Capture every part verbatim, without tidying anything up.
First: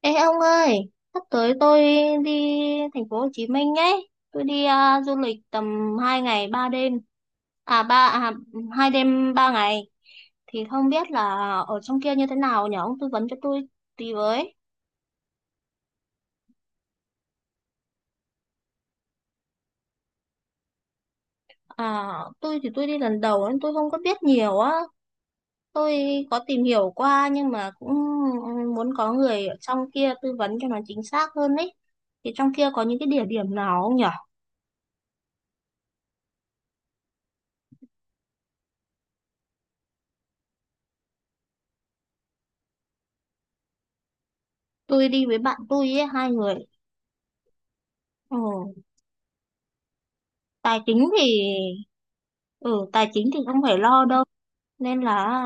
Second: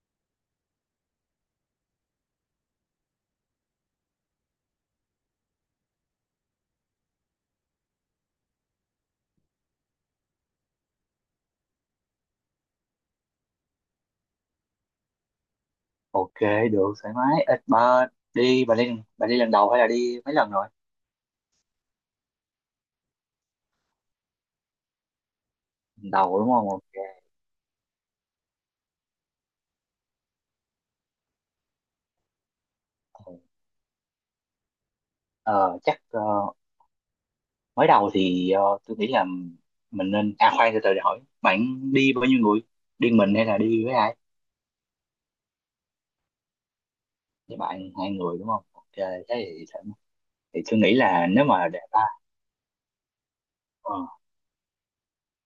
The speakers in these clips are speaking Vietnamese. Ê ông ơi, sắp tới tôi đi thành phố Hồ Chí Minh ấy. Tôi đi à, du lịch tầm hai ngày ba đêm. À ba à, hai đêm ba ngày thì không biết là ở trong kia như thế nào nhỉ? Ông tư vấn cho tôi tí với. Ok, được thoải mái ít. Bà đi bà đi bà đi lần đầu hay là đi mấy lần rồi? À tôi thì tôi đi lần đầu nên tôi không có biết nhiều á. Tôi Lần đầu có đúng tìm không? Ok. hiểu qua nhưng mà cũng muốn có người ở trong kia tư vấn cho nó chính xác hơn ấy. Thì trong kia có những cái địa Ừ. điểm nào không nhỉ? ờ, chắc ờ, mới đầu thì ờ, tôi nghĩ là mình nên, à, khoan từ từ để hỏi bạn đi bao nhiêu người, đi mình hay là đi với ai. Tôi đi với bạn tôi ấy, hai người. Với bạn hai Ừ, người đúng không? Ok, thế thì thoải mái. Thì tài tôi nghĩ chính thì là nếu mà để ba, ừ tài chính thì không phải ờ, lo đâu nên là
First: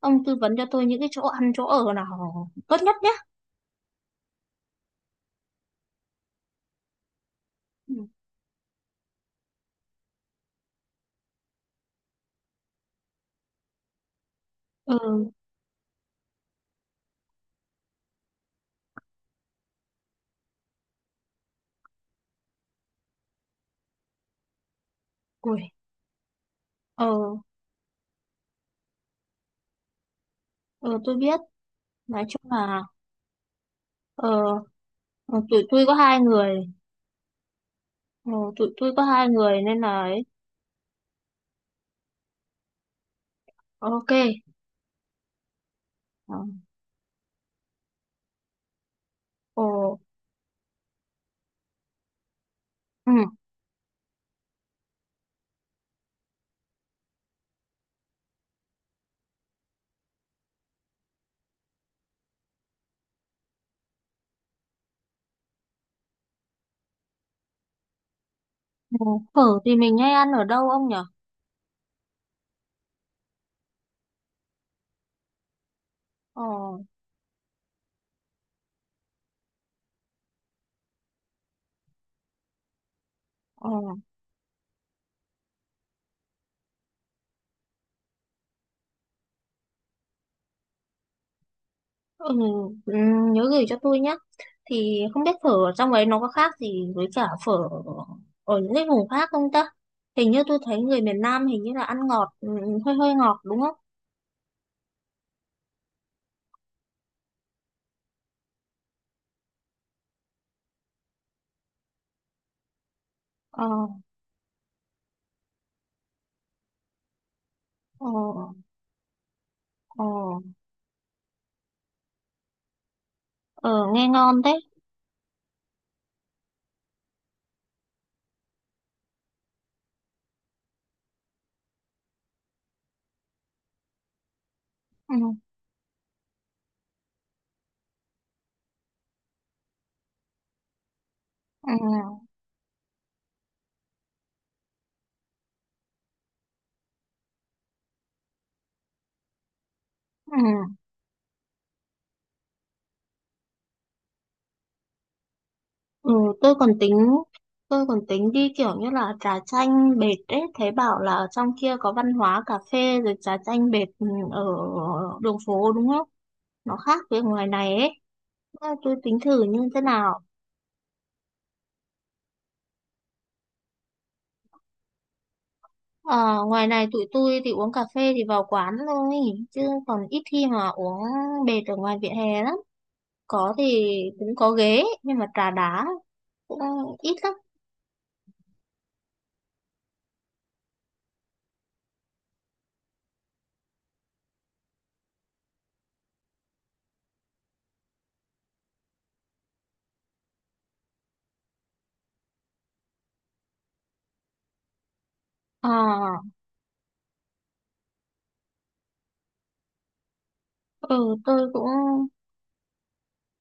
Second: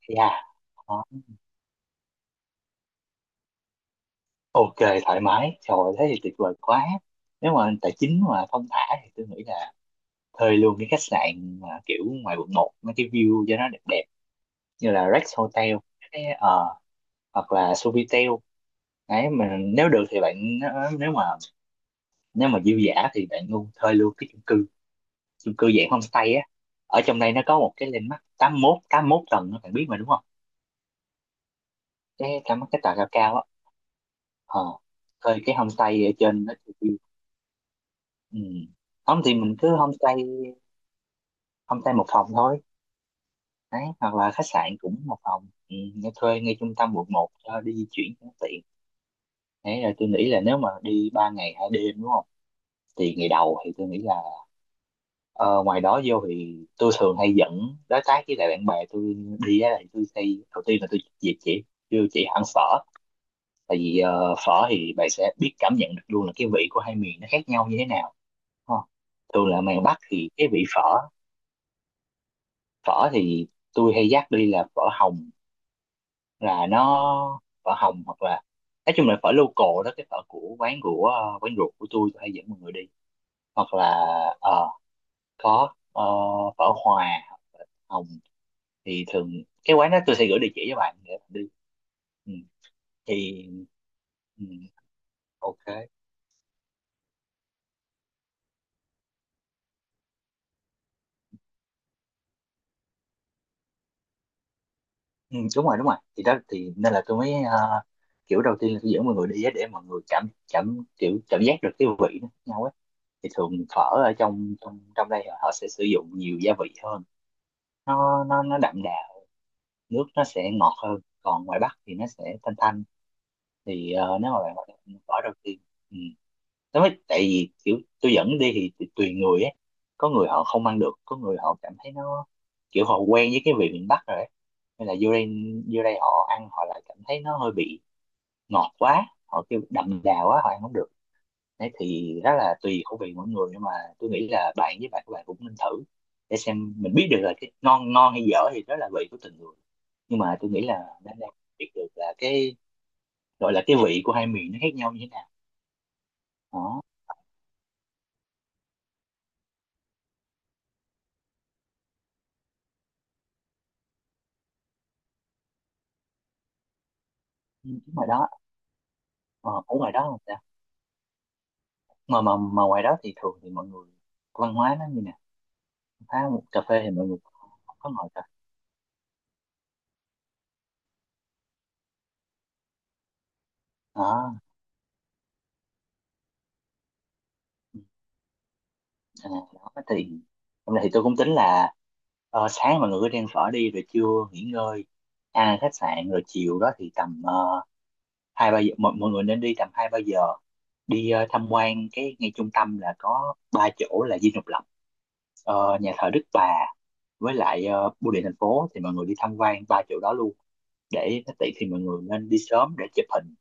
ông yeah. tư vấn cho tôi những Ờ, cái chỗ ăn chỗ ở nào tốt nhất nhé. ok, thoải mái, trời ơi, thế thì tuyệt vời quá. Nếu mà tài Ừ. chính mà thong thả thì tôi nghĩ là thuê luôn cái khách sạn mà kiểu ngoài quận một, mấy cái view cho nó đẹp đẹp, như là Ừ. Rex Hotel, cái, ờ, hoặc là Sofitel. Đấy mình, nếu được thì bạn nếu mà nếu mà dư dả thì bạn luôn thuê luôn cái chung cư, chung cư Ui. dạng homestay á. Ở Ờ. trong đây nó có một cái landmark tám mốt tám mốt tầng đó, bạn biết mà đúng không? Ờ, tôi biết, nói cái chung cái cái là tòa cao cao á. ờ, ờ Thuê ờ, cái tụi tôi có homestay ở hai trên đó người. thì, Ờ, ừ. tụi tôi có Không hai thì mình người cứ nên là homestay ấy. homestay một phòng thôi. Đấy, OK. hoặc là khách sạn cũng một phòng. Ừ, nghe Ờ. thuê ngay trung tâm quận một cho đi di chuyển cho nó tiện. Ờ. Đấy rồi, tôi nghĩ là nếu mà đi ba ngày hai đêm đúng không? Ừ. Thì ngày đầu thì tôi nghĩ là, ờ, ngoài đó vô thì tôi thường hay dẫn đối tác với lại bạn bè tôi đi á. Thì tôi hay đầu tiên là tôi dịp chị, kêu chị ăn phở. Tại vì ờ, phở thì bạn sẽ biết cảm nhận được luôn là cái vị của hai miền nó khác nhau như thế nào, đúng không? Ừ. Thường Phở là thì miền mình Bắc hay thì ăn ở cái vị đâu ông nhỉ? phở phở thì tôi hay dắt đi là phở Hồng, Ờ. là nó phở Hồng. Hoặc là nói chung là phở local đó, cái phở của quán của, ờ, quán ruột của tôi tôi hay dẫn mọi người đi. Ờ. Hoặc là ờ, có ờ, phở Hòa hoặc phở Hồng. Thì thường cái quán đó tôi sẽ gửi địa chỉ cho bạn để bạn đi. Ừ. Ừ. Ừ, nhớ Thì gửi cho tôi nhé. ừ. Thì không biết phở ở Ok. trong ấy nó có khác gì với cả phở ở những cái vùng khác không ta? Hình như tôi thấy người miền Nam hình như là ăn ngọt, ừ, hơi hơi ngọt đúng không? Ừ, đúng rồi, đúng rồi, thì đó thì nên là tôi mới, ờ, kiểu đầu tiên là tôi dẫn mọi người đi á, để mọi người cảm cảm kiểu cảm giác được cái vị nó khác nhau ấy. Thì thường Ờ. phở ở trong trong trong đây họ sẽ sử dụng nhiều gia vị hơn, Ờ. nó nó nó đậm đà, Ờ. nước nó sẽ ngọt hơn, còn ngoài Bắc thì nó sẽ thanh thanh. Ờ, Thì nghe ờ, nếu mà ngon bạn thế. gọi là phở đầu tiên, ừ, nó mới. Tại vì kiểu tôi dẫn đi thì tùy tùy người ấy, có người họ không ăn được, có người họ cảm thấy nó kiểu họ quen với cái vị miền Bắc rồi ấy, nên là vô Ừ. đây, vô đây họ ăn họ lại cảm thấy nó hơi bị ngọt quá, họ kêu đậm đà quá họ ăn không được. Đấy Ừ. thì đó là tùy khẩu vị mỗi người, nhưng mà tôi nghĩ là bạn với bạn, các bạn cũng nên thử, để xem mình biết được là cái ngon ngon hay dở thì đó là vị của từng người. Nhưng Ừ. mà tôi nghĩ là đang đang biết được là cái gọi là cái vị của hai miền nó khác nhau như thế nào. Ừ, tôi còn Đó. tính, tôi còn tính đi kiểu như là trà chanh bệt ấy. Thấy bảo là ở trong kia có văn hóa cà phê rồi trà chanh bệt, ừ, ở đường phố đúng không? Nó khác với ngoài này Nhưng ấy. ở ngoài đó, À, tôi tính thử ờ, như ở thế ngoài đó nào. mà mà mà ngoài đó thì thường thì mọi người văn hóa nó như nè, pha một Ờ, cà ngoài phê này thì tụi mọi người tôi thì uống không cà có ngồi phê thì cà vào quán thôi chứ còn ít khi mà uống bệt ở ngoài vỉa hè lắm, có thì cũng đó. có ghế nhưng mà trà đá cũng ít lắm. Ừ. À, đó thì hôm nay thì tôi cũng tính là, ờ, sáng mọi người cứ đi ăn phở đi rồi trưa nghỉ ngơi, ăn ở khách sạn rồi chiều đó thì tầm, ờ, hai ba giờ, mọi, mọi người nên đi tầm hai ba giờ, đi ờ, tham quan cái ngay trung tâm là có ba chỗ là Dinh Độc Lập, Ờ. ờ, nhà thờ Đức Bà với lại ờ, bưu điện thành phố. Thì mọi người đi tham quan ba chỗ đó luôn Ừ để nó tôi tiện. Thì cũng mọi người nên đi sớm để chụp hình,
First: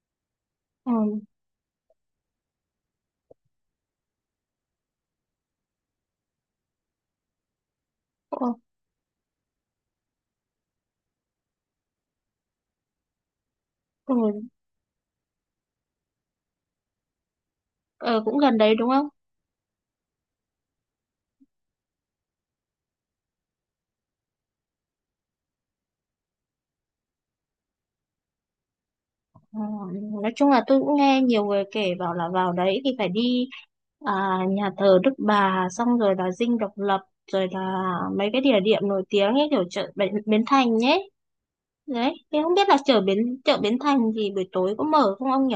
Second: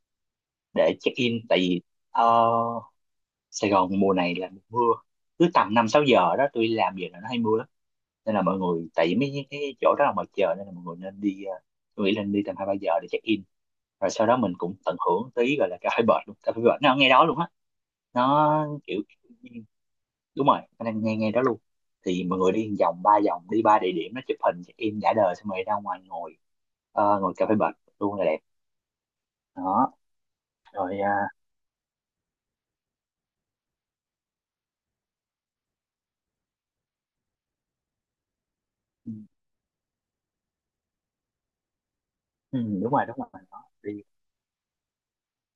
để check ừ. in. Tại vì ờ, Sài Gòn mùa này là mùa mưa, cứ tầm năm sáu giờ đó tôi làm về là nó hay mưa lắm, nên là Ừ. mọi người, tại vì mấy cái chỗ đó là ngoài trời nên là mọi người nên đi, ờ, tôi nghĩ nên đi tầm hai ba giờ để check in, rồi Ừ. sau đó mình cũng tận hưởng tí gọi là cà phê bệt luôn, cà phê bệt nó ở ngay đó luôn á. Ờ, cũng gần Nó đấy đúng kiểu, không? đúng rồi, nó đang ngay ngay đó luôn. Thì mọi người đi một vòng, ba vòng đi ba địa điểm nó, chụp hình check in đã đời xong rồi ra ngoài ngồi, ờ, ngồi cà phê bệt luôn là đẹp. Ờ, Đó nói chung là tôi cũng rồi. À. nghe nhiều người kể bảo là vào đấy thì phải đi à, nhà thờ Đức Bà xong rồi là Dinh Độc Lập rồi là mấy cái địa điểm nổi Ừ. tiếng ấy, kiểu chợ Bến Bến Thành nhé. Đấy, em không Ừ, biết là đúng chợ rồi, đúng Bến rồi chợ đó. Bến Đi. Thành thì buổi tối có mở không ông nhỉ?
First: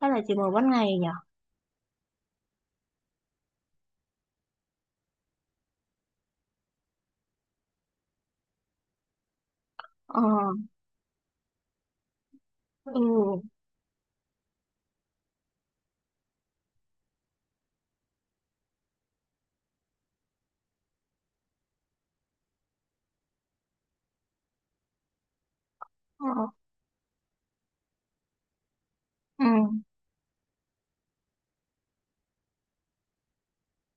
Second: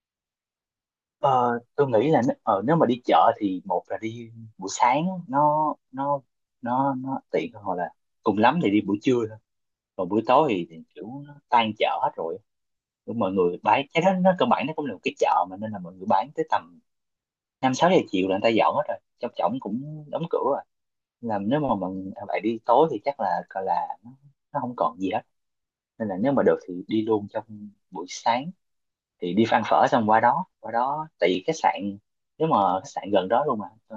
Hay là chỉ mở ban ngày nhỉ? Ờ, tôi nghĩ là nếu, ờ, nếu mà đi chợ thì một là đi buổi sáng, nó nó nó nó tiện hơn, hoặc là cùng lắm thì đi buổi trưa thôi, còn Ờ. buổi tối thì, thì kiểu nó tan chợ hết rồi. Cũng mọi Ừ. người bán cái đó, nó cơ bản nó cũng là một cái chợ mà, nên là mọi người bán tới tầm năm sáu giờ chiều là người ta dọn hết rồi, trong trỏng cũng đóng cửa rồi. Là nếu mà mọi bạn đi tối thì chắc là gọi là nó, nó không còn gì hết, nên là Ờ. nếu mà được thì đi luôn trong buổi sáng, thì Ừ. đi ăn phở xong qua đó, qua đó tại vì khách sạn, nếu mà khách sạn gần đó luôn mà, ờ,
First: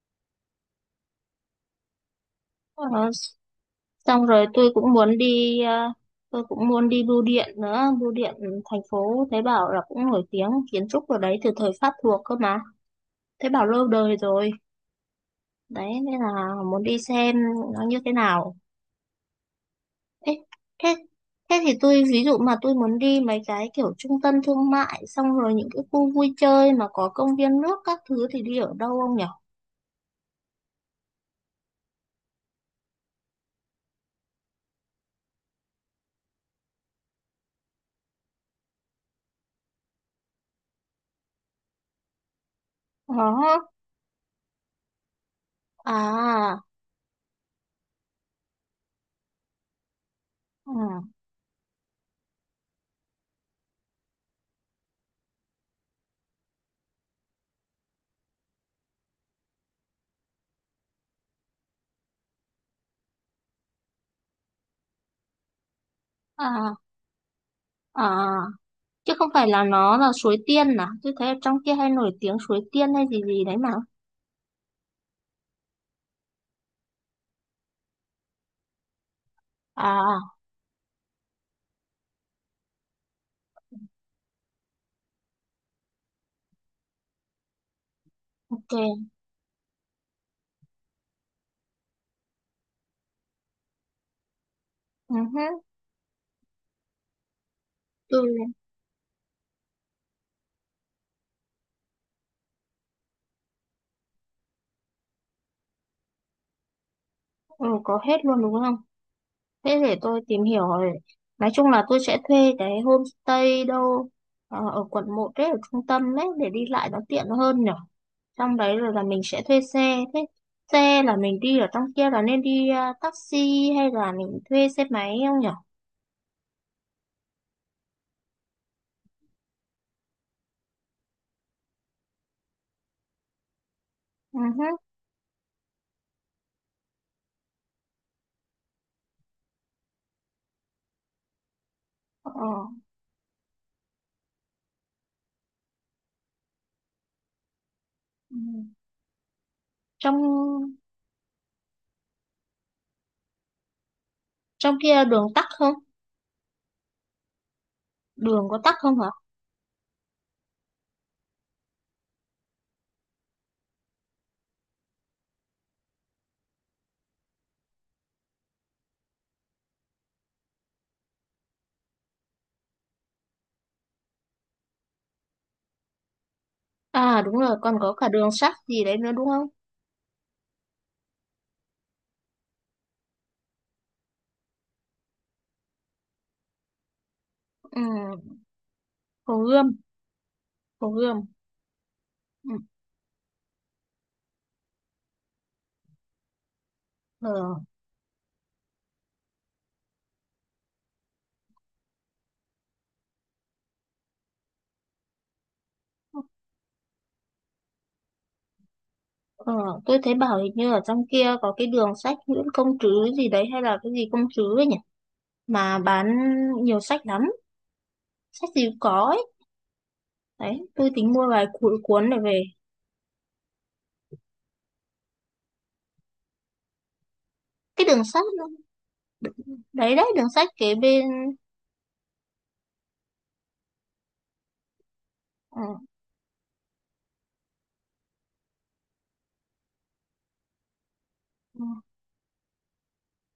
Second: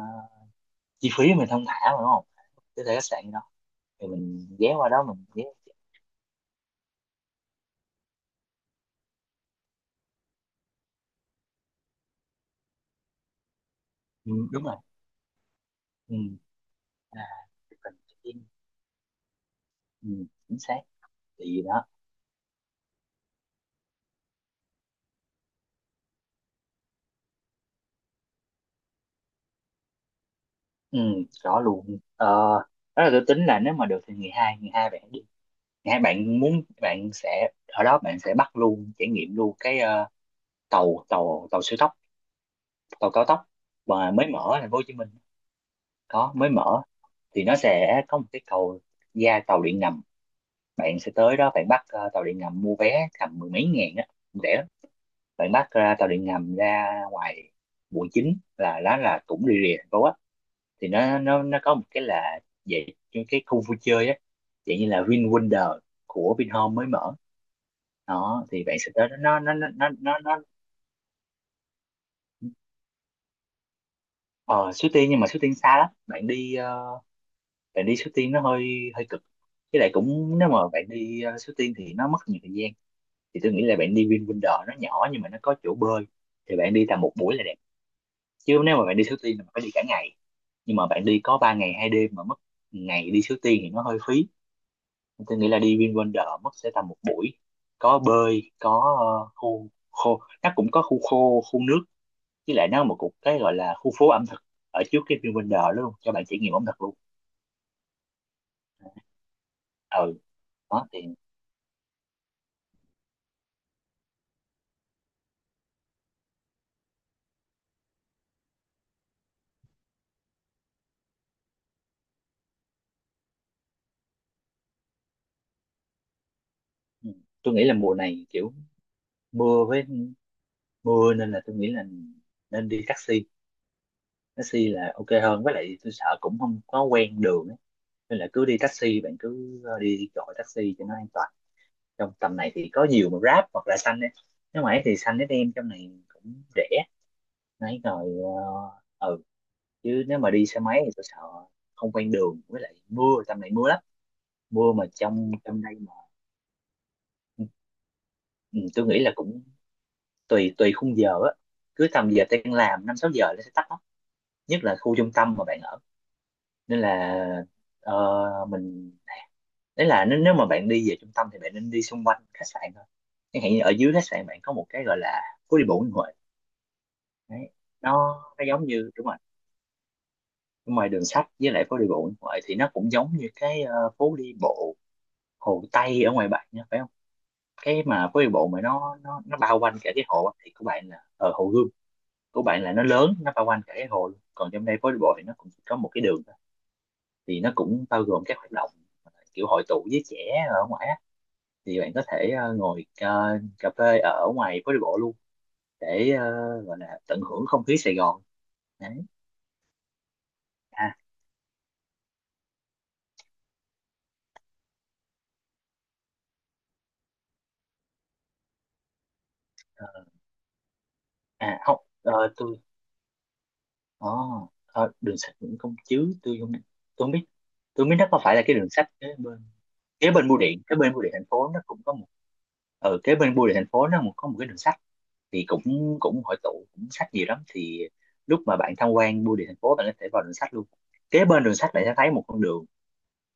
chi phí mình không thả mà đúng không? Có Ờ, thể khách sạn đó thì xong rồi mình tôi ghé qua cũng đó, muốn mình ghé. đi, ờ, tôi cũng muốn đi bưu điện nữa. Bưu điện thành phố thấy bảo là cũng nổi tiếng kiến trúc ở đấy từ thời Pháp thuộc cơ mà. Thấy bảo lâu đời Ừ, rồi. đúng rồi. Đấy, Ừ. nên là muốn đi À, xem nó mình như thế check-in. nào. Ừ, Thế, chính xác. thế, Tại Thế vì thì đó. tôi ví dụ mà tôi muốn đi mấy cái kiểu trung tâm thương mại xong rồi những cái khu vui chơi mà có công viên nước các thứ thì đi ở đâu không nhỉ? Ừ, rõ luôn. ờ, Đó là tôi tính là nếu mà được thì ngày hai, ngày hai bạn đi, ngày hai bạn muốn bạn sẽ ở đó, bạn sẽ bắt luôn trải nghiệm luôn cái ờ, tàu tàu tàu siêu tốc, tàu cao tốc Đó. mà mới mở ở thành phố Hồ Chí Minh, có mới À. mở. Thì nó sẽ có một cái cầu ra tàu điện ngầm, bạn sẽ Ừ. tới đó, bạn bắt ờ, tàu điện ngầm, mua vé tầm mười mấy ngàn á, rẻ lắm. Bạn bắt ra tàu điện ngầm ra ngoài quận chín, là đó là cũng rì rì thành phố á. Thì nó nó nó có một cái là về cái cái khu vui chơi á, dạng như là Vin Wonder của Vinhome À. mới mở. À. Đó thì bạn sẽ tới Chứ đó, không nó phải nó là nó nó nó là nó, Suối nó Tiên à? Tôi thấy ở trong kia hay nổi tiếng Suối Tiên hay gì gì đấy mà. ờ Suối Tiên nhưng mà Suối Tiên xa lắm, bạn đi ờ, bạn đi Suối Tiên nó hơi hơi cực, với lại À, cũng nếu mà bạn đi uh, Suối Tiên thì nó mất nhiều thời gian. Thì tôi nghĩ là bạn đi VinWonder, nó nhỏ nhưng mà nó có chỗ bơi, thì bạn đi tầm một buổi là đẹp. Chứ OK. nếu mà bạn đi Suối Tiên là bạn phải đi cả ngày, nhưng mà bạn đi có ba ngày hai đêm mà mất ngày đi Suối Tiên thì nó hơi phí. Ừ Tôi hứ. nghĩ là đi VinWonder mất sẽ tầm một buổi, có Tôi bơi, có ờ, khu khô, nó cũng có khu khô khu nước, với lại nó là một cục cái gọi là khu phố ẩm thực ở trước cái VinWonder đó luôn cho bạn trải nghiệm ẩm thực luôn. ừ, có hết luôn đúng không? Thế để Ừ, tôi tìm hiểu đó rồi. thì. Nói chung là tôi sẽ thuê cái homestay đâu ờ, ở quận một đấy, ở trung tâm đấy để đi lại nó tiện hơn nhở. Trong đấy rồi là mình sẽ thuê xe. Thế xe là mình đi ở trong kia là nên đi ờ, taxi hay là mình thuê xe máy không nhở? Ừ. Tôi nghĩ là mùa này kiểu mưa với mưa nên là tôi nghĩ là nên đi taxi. Ừ hứ. Taxi là ok hơn với lại tôi sợ cũng không có quen đường ấy. Nên là cứ đi taxi, bạn cứ ờ, đi gọi taxi cho nó an toàn, trong tầm này Ờ. thì có nhiều mà Grab hoặc là Xanh ấy. Nếu mà ấy thì Xanh nó đem trong này cũng rẻ nãy rồi. Ừ. Ờ, ừ. Chứ nếu mà đi xe Trong máy thì tôi sợ không quen đường, với lại mưa tầm này mưa lắm, mưa trong mà kia đường trong tắc trong không? đây mà. Ừ. Đường có Ừ, tắc tôi nghĩ không hả? là cũng tùy tùy khung giờ á, cứ tầm giờ tan làm năm sáu giờ nó sẽ tắt lắm, nhất là khu trung tâm mà bạn ở. Nên là ờ, mình đấy là nếu, nếu mà bạn đi về trung tâm thì bạn nên đi xung quanh khách sạn thôi. Chẳng hạn như ở dưới khách sạn bạn có một cái gọi là phố đi bộ Nguyễn Huệ. À đúng Đấy, rồi, còn nó có cả đường nó sắt giống gì như, đấy đúng nữa rồi, đúng không? ngoài đường sách với lại phố đi bộ Nguyễn Huệ thì nó cũng giống như cái ờ, phố đi bộ Hồ Tây ở ngoài bạn nha, phải không? Ừ, Cái mà phố đi bộ mà nó nó Hồ nó bao Gươm, quanh cả cái hồ á, thì của bạn Hồ là ở Gươm. Hồ Gươm. Của Ừ. bạn là nó lớn, nó bao quanh cả cái hồ luôn. Còn trong đây phố đi bộ thì nó cũng chỉ có một cái đường thôi. Ờ. Thì nó cũng bao gồm các hoạt động, ờ, kiểu hội tụ với trẻ ở ngoài á. Thì bạn có thể ờ, ngồi ờ, cà phê ở ngoài phố đi bộ luôn để ờ, gọi là tận hưởng không khí Sài Gòn. Đấy. Ờ, tôi thấy bảo hình như ở À. trong kia có cái đường sách Nguyễn Công Trứ gì đấy hay là cái gì Công Trứ ấy nhỉ, mà bán nhiều sách lắm, sách gì cũng có ấy. ờ, Đấy tôi tính mua vài À cuốn không, cuốn ờ, để về. tôi, oh, đường sách Nguyễn Công Trứ tôi không, tôi không biết, tôi Cái không biết đường nó có sách phải là nó- cái đường sách kế bên, đấy kế đấy bên đường bưu sách điện, kế kế bên bưu bên. điện thành phố nó cũng có một, ở kế bên bưu điện thành phố nó một- có một cái đường sách. Thì Ừ. cũng cũng hội tụ, cũng sách nhiều lắm, thì lúc mà bạn tham quan bưu điện thành phố bạn có thể vào đường sách luôn. Kế bên đường Ừ. sách bạn sẽ thấy một con đường,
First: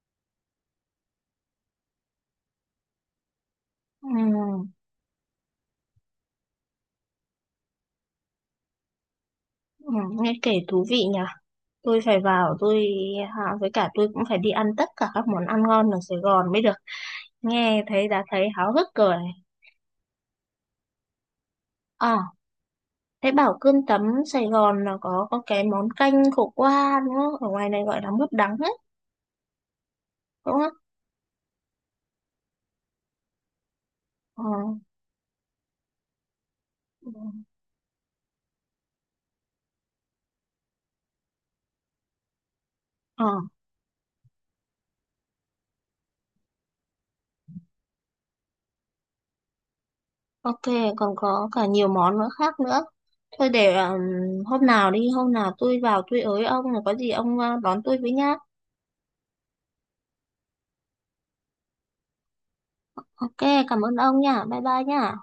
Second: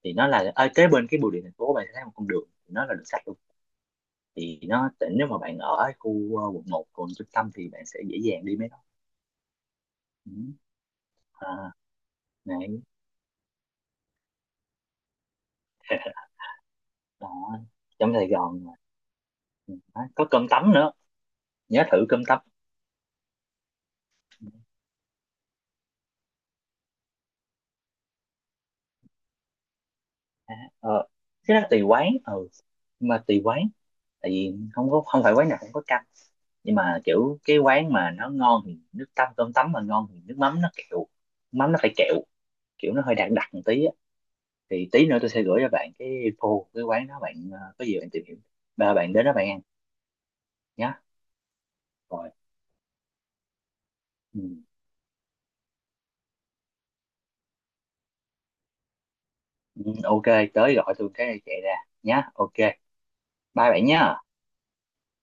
thì nó là ở kế bên cái bưu điện thành phố, bạn sẽ thấy một con đường thì nó là đường sắt luôn. Ừ. Thì nó, nếu mà bạn ở khu ờ, quận một, quận trung tâm thì bạn sẽ dễ dàng đi mấy đó. Ừ, Ừ. nghe kể thú vị nhỉ. À, Tôi phải vào này. tôi à, với cả tôi cũng phải đi ăn tất cả các món ăn ngon ở Sài Gòn mới được. Đó. Nghe thấy Trong đã Sài thấy Gòn mà. háo hức rồi. Ừ. Đó, có cơm tấm nữa, nhớ thử cơm À. tấm. Thế bảo cơm tấm Sài Gòn là có có cái món canh khổ qua đúng không? Ở ngoài này gọi là mướp đắng đấy, À. đúng không? Ờ, cái đó tùy quán, ừ, nhưng mà tùy quán. Tại Ờ. vì không có không phải quán nào cũng có canh. Nhưng mà Ừ. kiểu cái quán mà nó ngon thì nước tăm cơm tấm mà ngon thì nước mắm nó kẹo, mắm nó phải kẹo, kiểu nó hơi Ờ, đặc đặc một tí. Thì tí nữa tôi sẽ gửi cho bạn cái info cái quán đó, bạn ờ, có gì bạn tìm hiểu, ba bạn đến đó bạn ăn OK, nhá. còn có cả nhiều món nữa Rồi. khác nữa. Thôi để um, Ừ. hôm nào đi, hôm nào tôi vào tôi ới ông rồi có gì ông uh, đón tôi với nhá. Ừ, ok, tới gọi tôi cái chạy ra nhá. Ok, OK, bye cảm bạn ơn nhá. ông nha. Bye bye nha.